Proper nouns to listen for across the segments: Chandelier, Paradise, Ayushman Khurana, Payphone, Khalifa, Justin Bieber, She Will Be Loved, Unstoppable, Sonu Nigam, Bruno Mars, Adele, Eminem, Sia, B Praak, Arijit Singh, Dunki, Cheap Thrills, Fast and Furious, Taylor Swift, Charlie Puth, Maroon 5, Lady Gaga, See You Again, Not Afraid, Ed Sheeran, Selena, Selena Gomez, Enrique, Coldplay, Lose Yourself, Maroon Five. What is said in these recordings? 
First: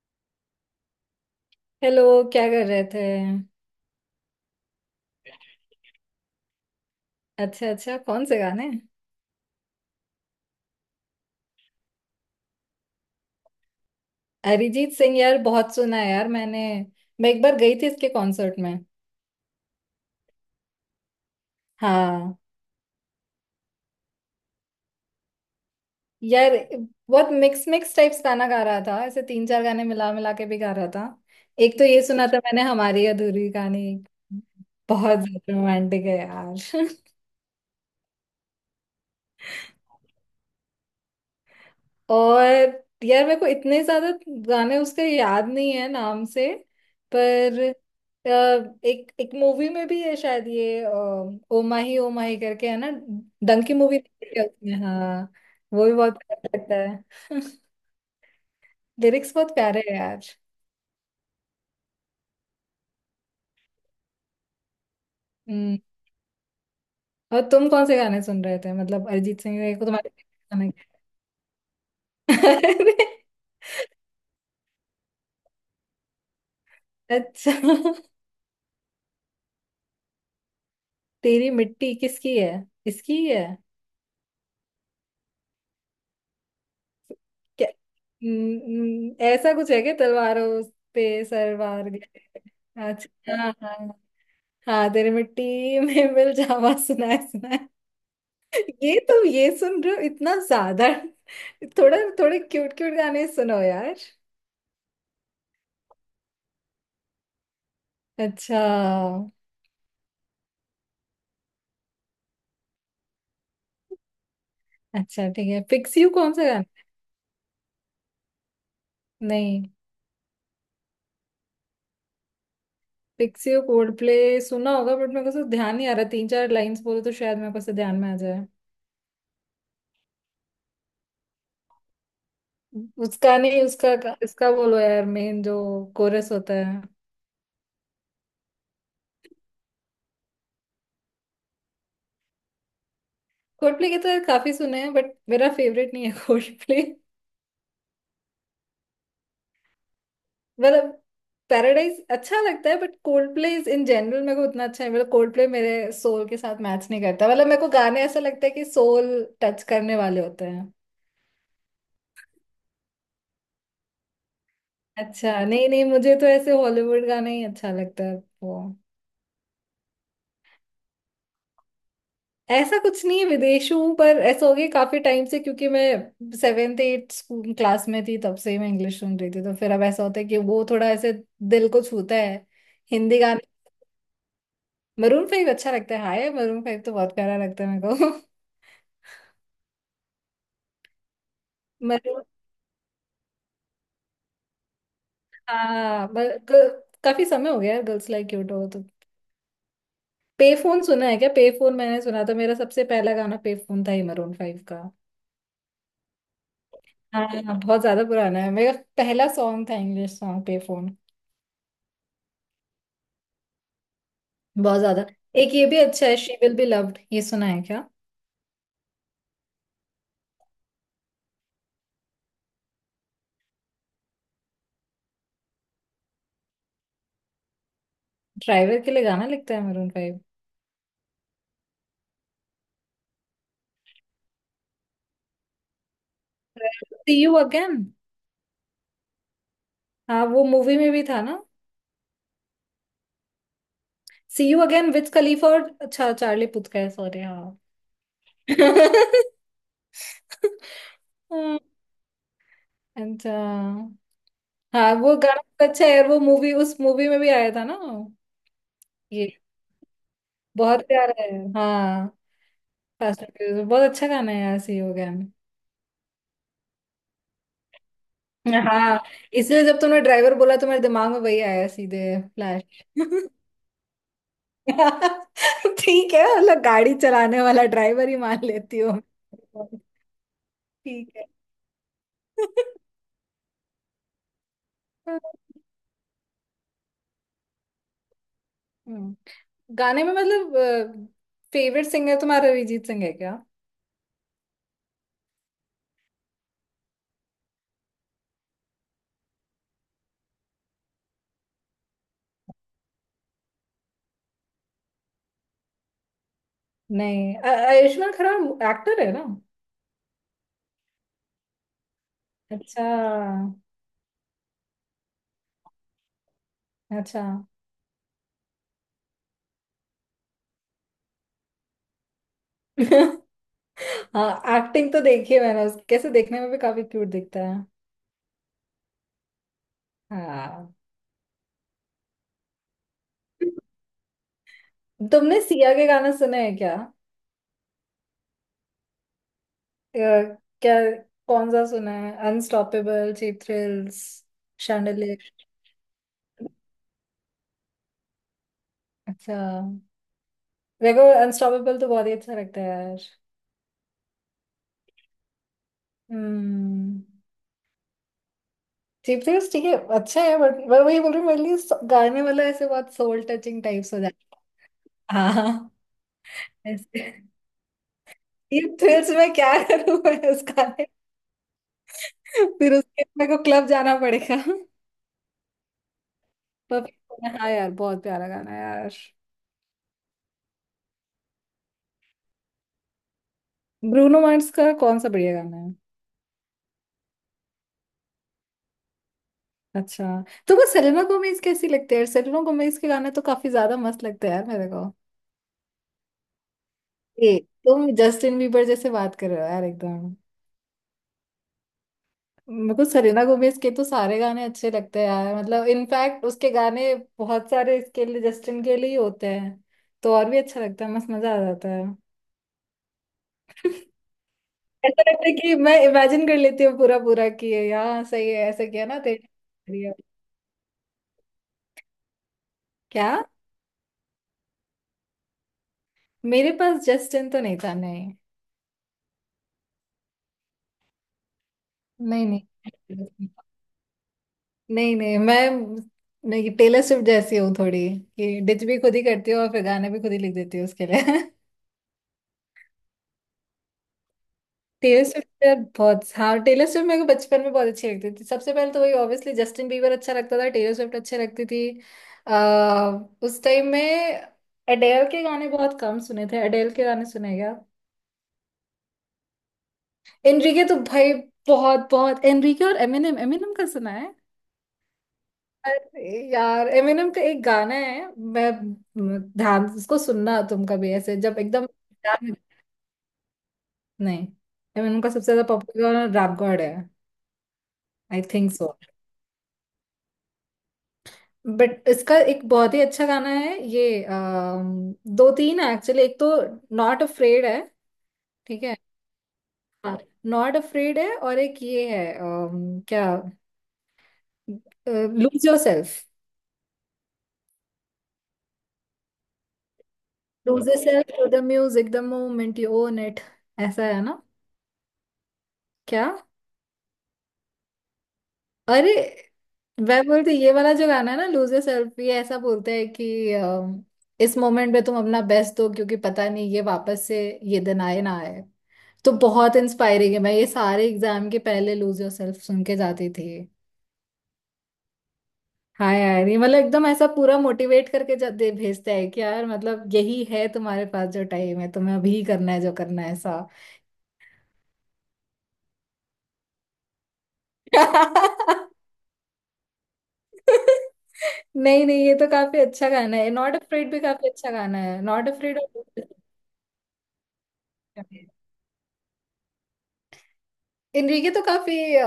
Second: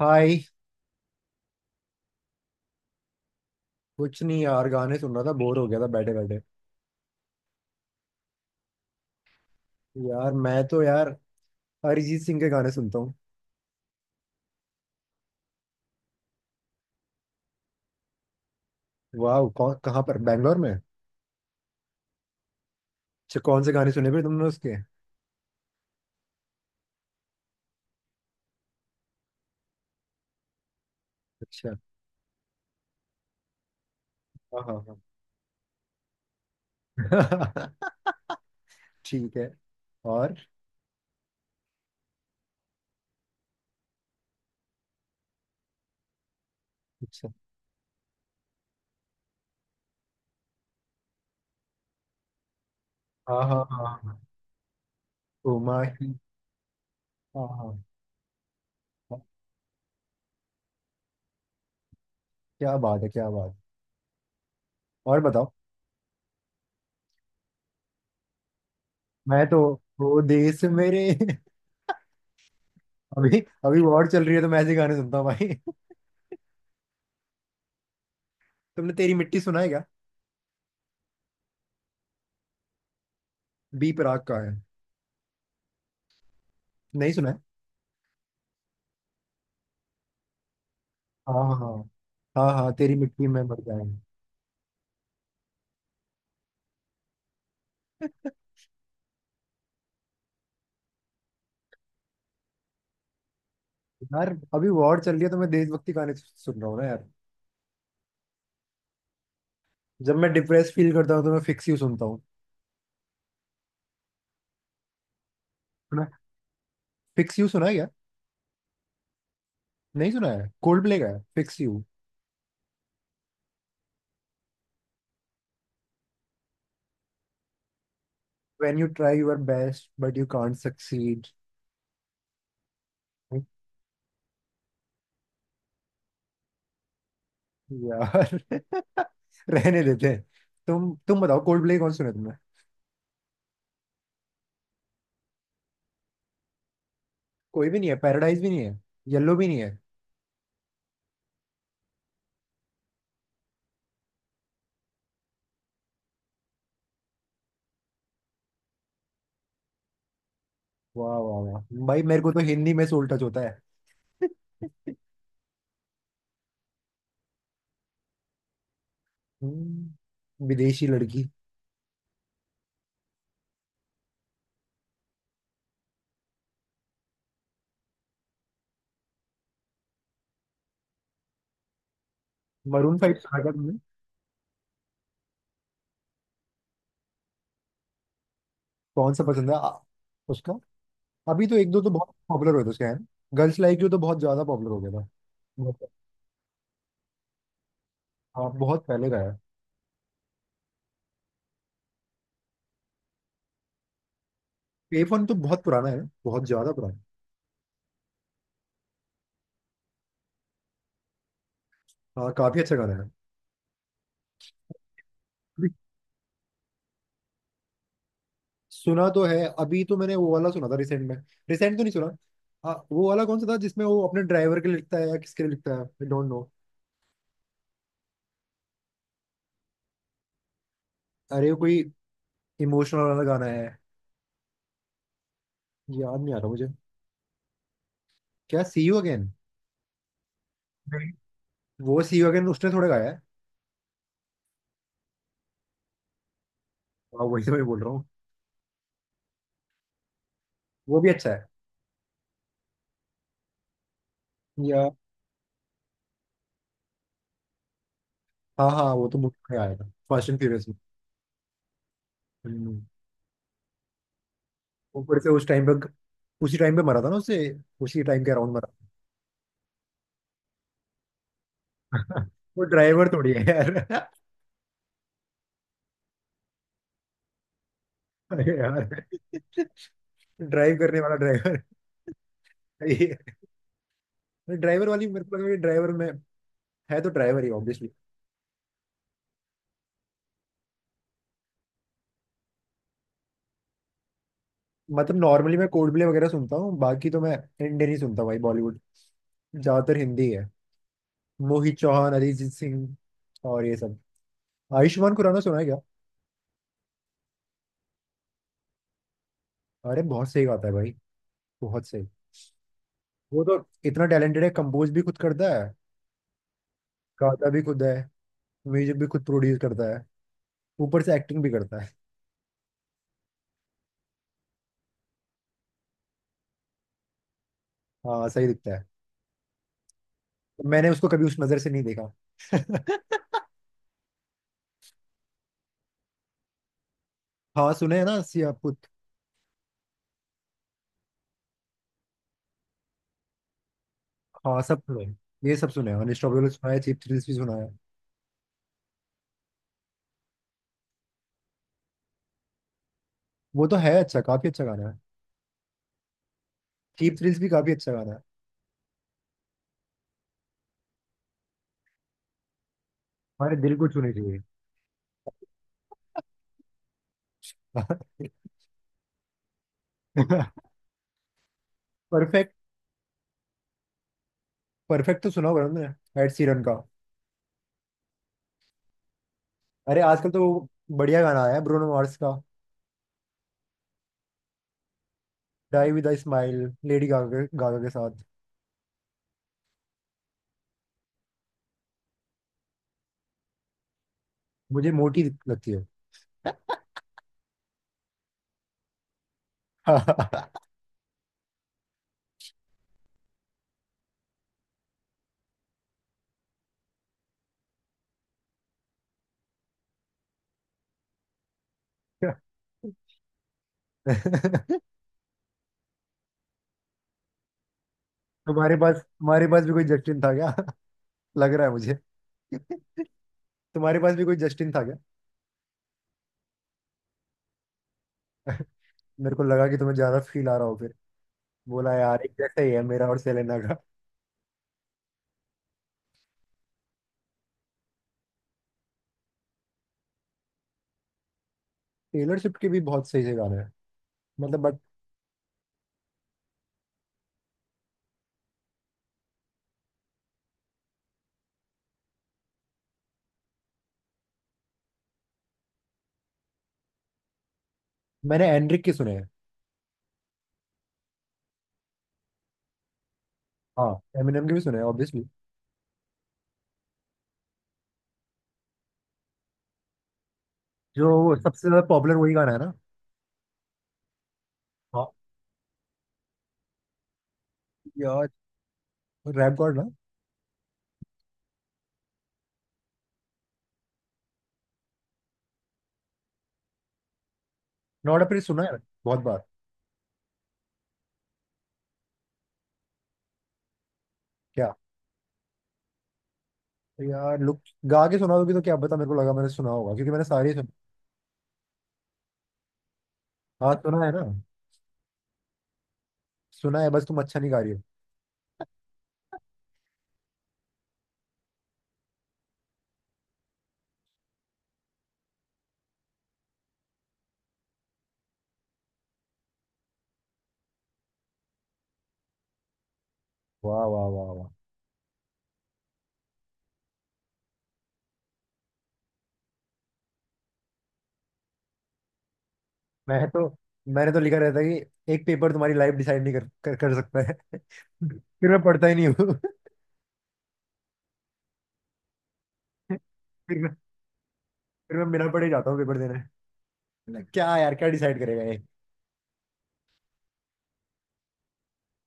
हाय। Hello. क्या कर रहे थे? कुछ नहीं यार, गाने सुन रहा था, बोर हो गया था बैठे बैठे। अच्छा अच्छा, कौन से गाने? यार मैं तो यार अरिजीत सिंह के गाने सुनता हूँ। अरिजीत सिंह, यार बहुत सुना है यार मैंने। मैं एक बार गई थी इसके कॉन्सर्ट में। वाह! कौन, कहाँ पर, बैंगलोर में? हाँ। अच्छा, कौन से गाने सुने फिर तुमने उसके? यार बहुत मिक्स मिक्स टाइप्स गाना गा रहा था, ऐसे तीन चार गाने मिला मिला के भी गा रहा था। अच्छा। एक तो ये सुना था मैंने, हमारी अधूरी कहानी। हाँ हाँ बहुत ज्यादा रोमांटिक है यार। हाँ। ठीक है। और? और यार मेरे को इतने ज्यादा गाने उसका याद नहीं है नाम से। अच्छा। पर अ, एक एक मूवी में भी है शायद, ये ओ माही करके, है ना? हाँ हाँ डंकी हाँ मूवी हाँ। देखी है उसमें, हाँ। उमा वो भी ही। बहुत प्यारा लगता है। हाँ हाँ। हाँ, लिरिक्स बहुत प्यारे हैं यार। क्या बात है, क्या बात। और बताओ। हम्म। और तुम कौन से गाने सुन रहे थे मतलब अरिजीत मैं तो सिंह को तुम्हारे वो देश गाने? मेरे। अरे। अभी अभी वॉर चल रही है तो मैं ऐसे गाने सुनता हूँ भाई। अच्छा। तुमने तेरी मिट्टी सुना है क्या? तेरी मिट्टी किसकी है? इसकी ही है? बी प्राक का है। नहीं सुना है? क्या? ऐसा कुछ है क्या, तलवारों पे हाँ हाँ हाँ सरवार गए? हाँ। हाँ, तेरी मिट्टी अच्छा में हाँ मर हाँ। जाएंगे। हाँ तेरे मिट्टी में मिल जावा, सुना है सुना है। ये तुम ये सुन रहे हो इतना ज्यादा? थोड़ा थोड़े क्यूट क्यूट गाने सुनो यार। यार, अभी वॉर चल रही है तो मैं देशभक्ति गाने सुन रहा हूँ ना यार। अच्छा। जब मैं डिप्रेस फील करता हूँ तो मैं फिक्स यू सुनता हूँ। अच्छा ठीक है, फिक्स सुना यू कौन सा गाना? फिक्स यू सुना है क्या? नहीं। नहीं सुना है? कोल्ड प्ले का है fix you. Fix you Coldplay सुना होगा, बट मेरे को तो ध्यान नहीं आ रहा। तीन चार लाइंस बोलो तो शायद मेरे को से ध्यान में आ जाए। When you try your best but you can't succeed. उसका नहीं, उसका इसका बोलो यार, मेन जो कोरस होता है। यार रहने देते हैं। तुम बताओ, कोल्ड प्ले कौन सुना है तुमने? कोल्डप्ले के तो यार काफी सुने हैं, बट मेरा फेवरेट नहीं है कोल्डप्ले। कोई भी नहीं है? पैराडाइज भी नहीं है? येलो भी नहीं है? मतलब पैराडाइज अच्छा लगता है, but Coldplay is in general मेरे को उतना अच्छा है। मतलब कोल्डप्ले मेरे सोल के साथ मैच नहीं करता। मतलब मेरे को गाने ऐसा लगता है कि सोल टच करने वाले होते हैं। वाह वाह वाह! भाई मेरे को तो हिंदी में सोल टच होता है। अच्छा। नहीं नहीं, मुझे तो ऐसे हॉलीवुड गाना ही अच्छा लगता है वो। विदेशी लड़की। ऐसा कुछ नहीं है विदेशी हूँ, पर ऐसा हो गया काफी टाइम से, क्योंकि मैं सेवेंथ एट स्कूल क्लास में थी, तब से ही मैं इंग्लिश सुन रही थी, तो फिर अब ऐसा होता है कि वो थोड़ा ऐसे दिल को छूता है। मरून फाइव हिंदी सुना है क्या गाने। तुमने? मरून फाइव अच्छा लगता है, हाय मरून फाइव तो बहुत प्यारा लगता है मेरे को। कौन सा पसंद है उसका? अभी तो एक दो तो बहुत मरून। पॉपुलर हुए थे उसके हैं। गर्ल्स लाइक यू तो बहुत ज्यादा पॉपुलर हो गया था। बहुत-। हाँ ब- काफी समय हो गया यार, गर्ल्स लाइक हाँ, क्यूट हो तो। बहुत पहले का है। पे फोन सुना है क्या? पे फोन मैंने सुना था, मेरा सबसे पहला गाना पे फोन था ही मरून फाइव का। पे तो बहुत पुराना है, बहुत ज्यादा पुराना। हाँ हाँ, बहुत ज्यादा पुराना है। मेरा पहला सॉन्ग था इंग्लिश सॉन्ग पे फोन। हाँ, काफी अच्छा गाना है। बहुत ज्यादा। एक ये अभी भी अच्छा है, शी विल बी लव्ड, ये सुना है क्या? सुना तो है, अभी तो मैंने वो वाला सुना था रिसेंट में। रिसेंट तो नहीं सुना। हाँ वो वाला कौन सा था जिसमें वो अपने ड्राइवर के लिए लिखता है या किसके लिए लिखता है, आई डोंट नो। ड्राइवर के लिए गाना लिखता है मरून फाइव? अरे वो कोई इमोशनल वाला गाना है। याद नहीं आ रहा मुझे। See you again. क्या, सी यू अगेन? हाँ वो मूवी में भी नहीं, था ना। वो सी यू अगेन उसने थोड़ा गाया है। See you again Wiz Khalifa, और अच्छा चार्ली पुथ का है, सॉरी, हाँ वही तो हाँ। मैं बोल रहा हूँ। वो भी अच्छा है। हाँ। अच्छा। या हाँ वो गाना बहुत अच्छा है, और वो मूवी, उस मूवी में भी आया था ना हाँ हाँ, वो तो ये, बुक में आया था, फास्ट एंड फ्यूरियस में। बहुत प्यारा है। हाँ। हम्म, फास्ट एंड फ्यूरियस, बहुत अच्छा गाना है यार, सी हो गया। ऊपर से उस टाइम पे, उसी टाइम पे मरा था ना उससे। उसी टाइम के अराउंड मैं मरा हाँ, इसलिए जब तुमने ड्राइवर बोला तो मेरे दिमाग में वही आया सीधे था। वो फ्लैश। ड्राइवर थोड़ी है यार। ठीक है, मतलब गाड़ी चलाने वाला ड्राइवर ही मान अरे लेती यार, हूँ। ड्राइव करने ठीक वाला है। ड्राइवर। ड्राइवर वाली मेरे को लगा कि ड्राइवर में है तो ड्राइवर ही ऑब्वियसली। हम्म। गाने में मतलब फेवरेट सिंगर तुम्हारा अरिजीत सिंह है? मतलब नॉर्मली मैं कोल्ड प्ले वगैरह सुनता हूँ, बाकी तो मैं इंडियन ही सुनता हूँ भाई, बॉलीवुड, ज्यादातर हिंदी है। मोहित चौहान, अरिजीत सिंह और ये सब। आयुष्मान खुराना सुना है क्या? नहीं आयुष्मान खुराना एक्टर है ना? अरे बहुत सही गाता है भाई, बहुत सही। अच्छा। वो तो इतना टैलेंटेड है, कंपोज भी खुद करता है, अच्छा। गाता भी खुद है, म्यूजिक भी खुद प्रोड्यूस करता है, ऊपर से एक्टिंग भी करता है। हाँ एक्टिंग तो देखी है मैंने उस, कैसे देखने में भी काफी क्यूट दिखता है। हाँ सही दिखता है। हाँ। मैंने उसको कभी उस नजर से नहीं देखा। तुमने सिया के गाने सुने हैं क्या? हाँ सुने है ना, सियापुत। अ, क्या? कौन सा सुना है, अनस्टॉपेबल, चीप थ्रिल्स, हाँ सब सुने। शैंडलियर? ये सब सुने हैं, अनस्टॉपेबल सुना है, चीप थ्रिल्स भी सुना है। अच्छा। देखो अनस्टॉपेबल तो बहुत ही अच्छा लगता है यार। वो तो है अच्छा, काफी अच्छा गाना है। हम्म। चीप थ्रिल्स भी काफी अच्छा गाना है। चीप थ्रिल्स ठीक है, अच्छा है, बट मैं वही बोल रही हूँ मेरे लिए गाने वाला ऐसे बहुत सोल हमारे टचिंग दिल को टाइप्स हो छूने जाता है। हाँ ऐसे। चाहिए। ये थ्रिल्स में क्या करूँ मैं उसका, परफेक्ट। फिर उसके मेरे को क्लब जाना पड़ेगा। परफेक्ट तो सुना होगा ना, एड सीरन का। पर हाँ यार बहुत प्यारा गाना है यार। अरे आजकल तो बढ़िया गाना आया है ब्रूनो मार्स का, ब्रूनो मार्स का कौन सा बढ़िया गाना है? Die with a smile, Lady Gaga Gaga के साथ। अच्छा। तुमको सेलेना गोमेज कैसी लगती है? सेलेना गोमेज के गाने तो काफी ज्यादा मस्त लगते हैं यार मेरे को। मुझे मोटी लगती हो। ए, तुम जस्टिन बीबर जैसे बात कर रहे हो यार एकदम। मेरे को सेलेना गोमेज के तो सारे गाने अच्छे लगते हैं यार, मतलब इनफैक्ट उसके गाने बहुत सारे इसके लिए, जस्टिन के लिए ही होते हैं, तो और भी अच्छा लगता है, मस्त मजा आ जाता है। तुम्हारे ऐसा लगता है कि मैं इमेजिन कर लेती हूँ पूरा पूरा कि ये यहाँ सही है, ऐसा किया पास ना तेरे। तुम्हारे पास भी कोई जस्टिन था क्या? लग रहा है मुझे। क्या? तुम्हारे पास भी कोई जस्टिन था क्या? मेरे पास जस्टिन तो नहीं था, नहीं। मेरे को लगा कि तुम्हें ज्यादा फील आ रहा हो, फिर बोला यार नहीं एक नहीं जैसा ही है मेरा और सेलेना का। नहीं नहीं मैं नहीं, टेलर स्विफ्ट जैसी हूँ थोड़ी, कि डिच भी खुद ही करती हूँ और फिर गाने भी खुद ही लिख देती हूँ उसके लिए। टेलर स्विफ्ट के भी बहुत सही से गाने हैं, मतलब, बट। टेलर स्विफ्ट यार बहुत, हाँ टेलर स्विफ्ट मेरे को बचपन में बहुत अच्छी लगती थी। सबसे पहले तो वही ऑब्वियसली, जस्टिन बीबर अच्छा लगता था, टेलर स्विफ्ट अच्छी लगती थी आ, उस टाइम में। एडेल के गाने बहुत कम सुने थे, एडेल के गाने सुने क्या? मैंने एनड्रिक के सुने हैं। एनरिके तो भाई बहुत, बहुत एनरिके। और एमिनेम, एमिनेम का सुना हाँ है? एमिनेम के भी सुने हैं ऑब्वियसली। अरे यार एमिनेम का एक गाना है, ध्यान से उसको सुनना तुम कभी, जो ऐसे वो जब एकदम। सबसे ज्यादा पॉपुलर वही गाना है ना? नहीं, एमिनेम हाँ का सबसे ज्यादा पॉपुलर गाना रैप गॉड है। आई यार, थिंक सो। रैप गॉड ना। बट इसका एक बहुत ही अच्छा गाना है ये, दो तीन है एक्चुअली। एक तो नॉट अफ्रेड है। नॉट अपनी सुना ठीक है। है, बहुत बार। नॉट अफ्रेड है, और एक ये है, क्या, क्या लूज योर सेल्फ। यार, लुक, गा के सुना दोगे तो क्या पता, मेरे को लगा मैंने सुना होगा क्योंकि मैंने सारे। Lose yourself to the music, the moment you own it, हाँ ऐसा है सुना है ना? ना। क्या? सुना है, बस तुम अच्छा नहीं गा रही हो। अरे वह बोलती, ये वाला जो गाना है ना, लूज yourself, ये ऐसा बोलता है कि इस मोमेंट में तुम अपना बेस्ट दो, क्योंकि पता नहीं ये वापस से, ये दिन आए ना आए। तो बहुत इंस्पायरिंग है, मैं ये सारे एग्जाम के पहले लूज योरसेल्फ सुन के जाती थी। वाह वाह वाह वाह! हाँ यार ये मतलब एकदम ऐसा पूरा मोटिवेट करके दे भेजता है कि यार मतलब यही है, तुम्हारे पास जो टाइम है तुम्हें अभी ही करना है जो करना है। मैं तो मैंने तो लिखा रहता है कि एक पेपर तुम्हारी लाइफ डिसाइड नहीं कर, कर कर सकता है। ऐसा। फिर मैं पढ़ता ही नहीं हूँ। नहीं नहीं, ये तो काफी अच्छा गाना है, नॉट फिर मैं अफ्रेड भी काफी अच्छा गाना फिर है, मैं बिना नॉट पढ़े अफ्रेड। जाता हूँ और पेपर देने। मतलब क्या यार, क्या डिसाइड करेगा ये। इनरिके तो काफी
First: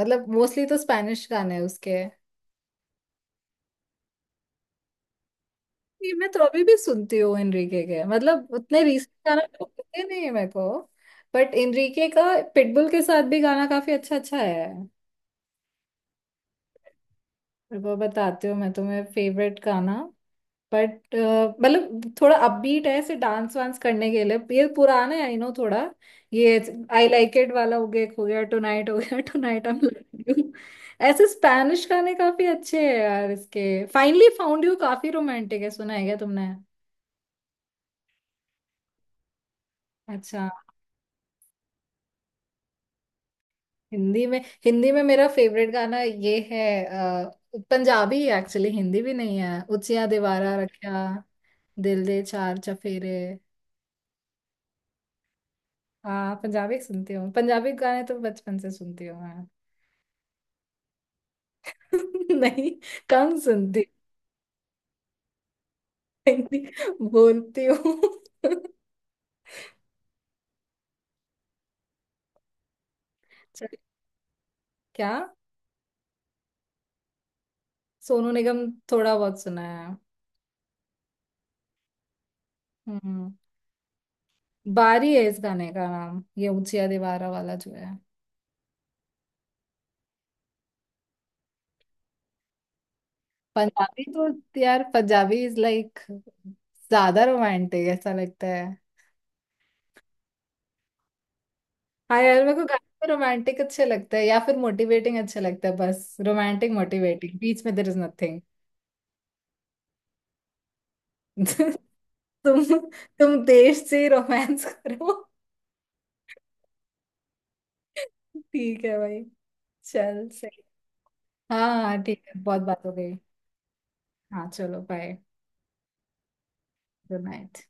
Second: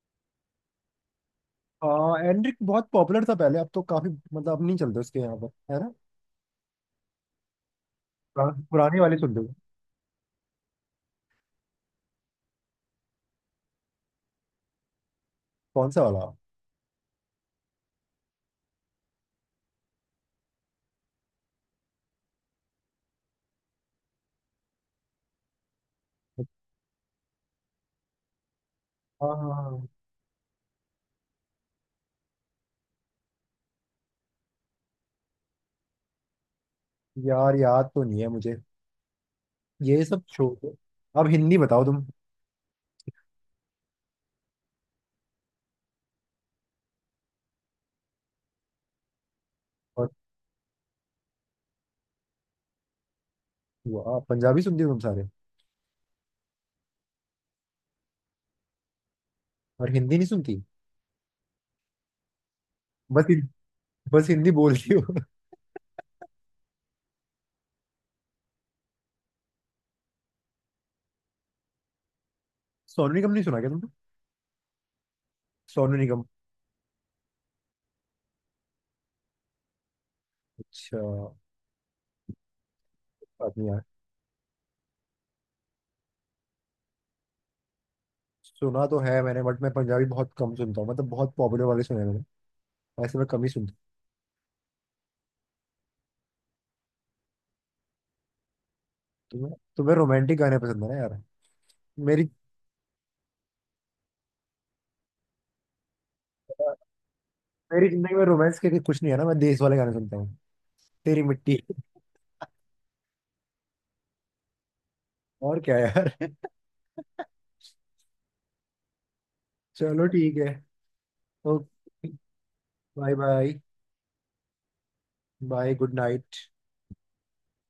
मतलब मोस्टली तो स्पैनिश गाने हैं उसके। हाँ एनरिक बहुत पॉपुलर था पहले, अब तो काफी, मतलब अब नहीं चलते उसके यहाँ पर, है ना? ये मैं तो अभी भी सुनती हूँ इनरिके के, मतलब उतने पुराने वाले रीसेंट सुन गाना लो। तो पता नहीं है मेरे को, बट इनरिके का पिटबुल के साथ भी गाना काफी अच्छा अच्छा है। कौन सा वाला? मेरे को बताती हूँ मैं तुम्हें फेवरेट गाना, बट मतलब थोड़ा अपबीट है ऐसे डांस वांस करने के लिए। ये पुराना है आई नो थोड़ा, ये आई लाइक इट वाला हो गया, एक हो गया टुनाइट हो गया, हाँ हाँ टुनाइट हाँ। I love you. ऐसे स्पैनिश गाने काफी अच्छे हैं यार इसके। फाइनली फाउंड यू काफी रोमांटिक है, सुना है क्या तुमने? यार याद तो नहीं है मुझे। ये सब अच्छा। छोड़, अब हिंदी बताओ तुम। हिंदी में, हिंदी में मेरा फेवरेट गाना ये है पंजाबी एक्चुअली, हिंदी भी नहीं है, उचिया और? दीवारा रखा दिल दे चार चफेरे। वाह, पंजाबी सुनती हो तुम सारे! हाँ पंजाबी सुनती हूँ, पंजाबी गाने तो बचपन से सुनती हूँ। और हिंदी नहीं सुनती? नहीं, बस कम सुनती हूँ। बस हिंदी बोलती हो। हिंदी बोलती हूँ। सोनू निगम नहीं सुना चल, क्या तुमने? क्या? सोनू निगम, सोनू निगम? थोड़ा बहुत सुना है। अच्छा हम्म। आदमी यार। बारी है इस गाने का नाम, ये ऊंचिया दीवारा वाला जो है। सुना तो है मैंने, बट मैं पंजाबी बहुत कम सुनता हूँ, मतलब बहुत पॉपुलर वाले सुने हैं मैंने, ऐसे मैं कम ही सुनता पंजाबी तो यार पंजाबी इज लाइक ज्यादा रोमांटिक ऐसा लगता है। हूँ। तुम्हें तुम्हें रोमांटिक गाने पसंद है ना यार? हाँ मेरी यार मेरे को गाने रोमांटिक अच्छे लगते हैं या फिर मोटिवेटिंग अच्छे लगते हैं, बस रोमांटिक मोटिवेटिंग बीच में मेरी देर इज जिंदगी में नथिंग। रोमांस के कुछ नहीं है ना, मैं देश वाले गाने सुनता हूँ, तेरी मिट्टी। तुम तुम देश से रोमांस करो। और क्या यार। ठीक है भाई, चलो चल ठीक है। सही। हाँ हाँ ओके। ठीक है, बहुत बात हो बाय गई। बाय। हाँ चलो bye, bye, good night. Good night.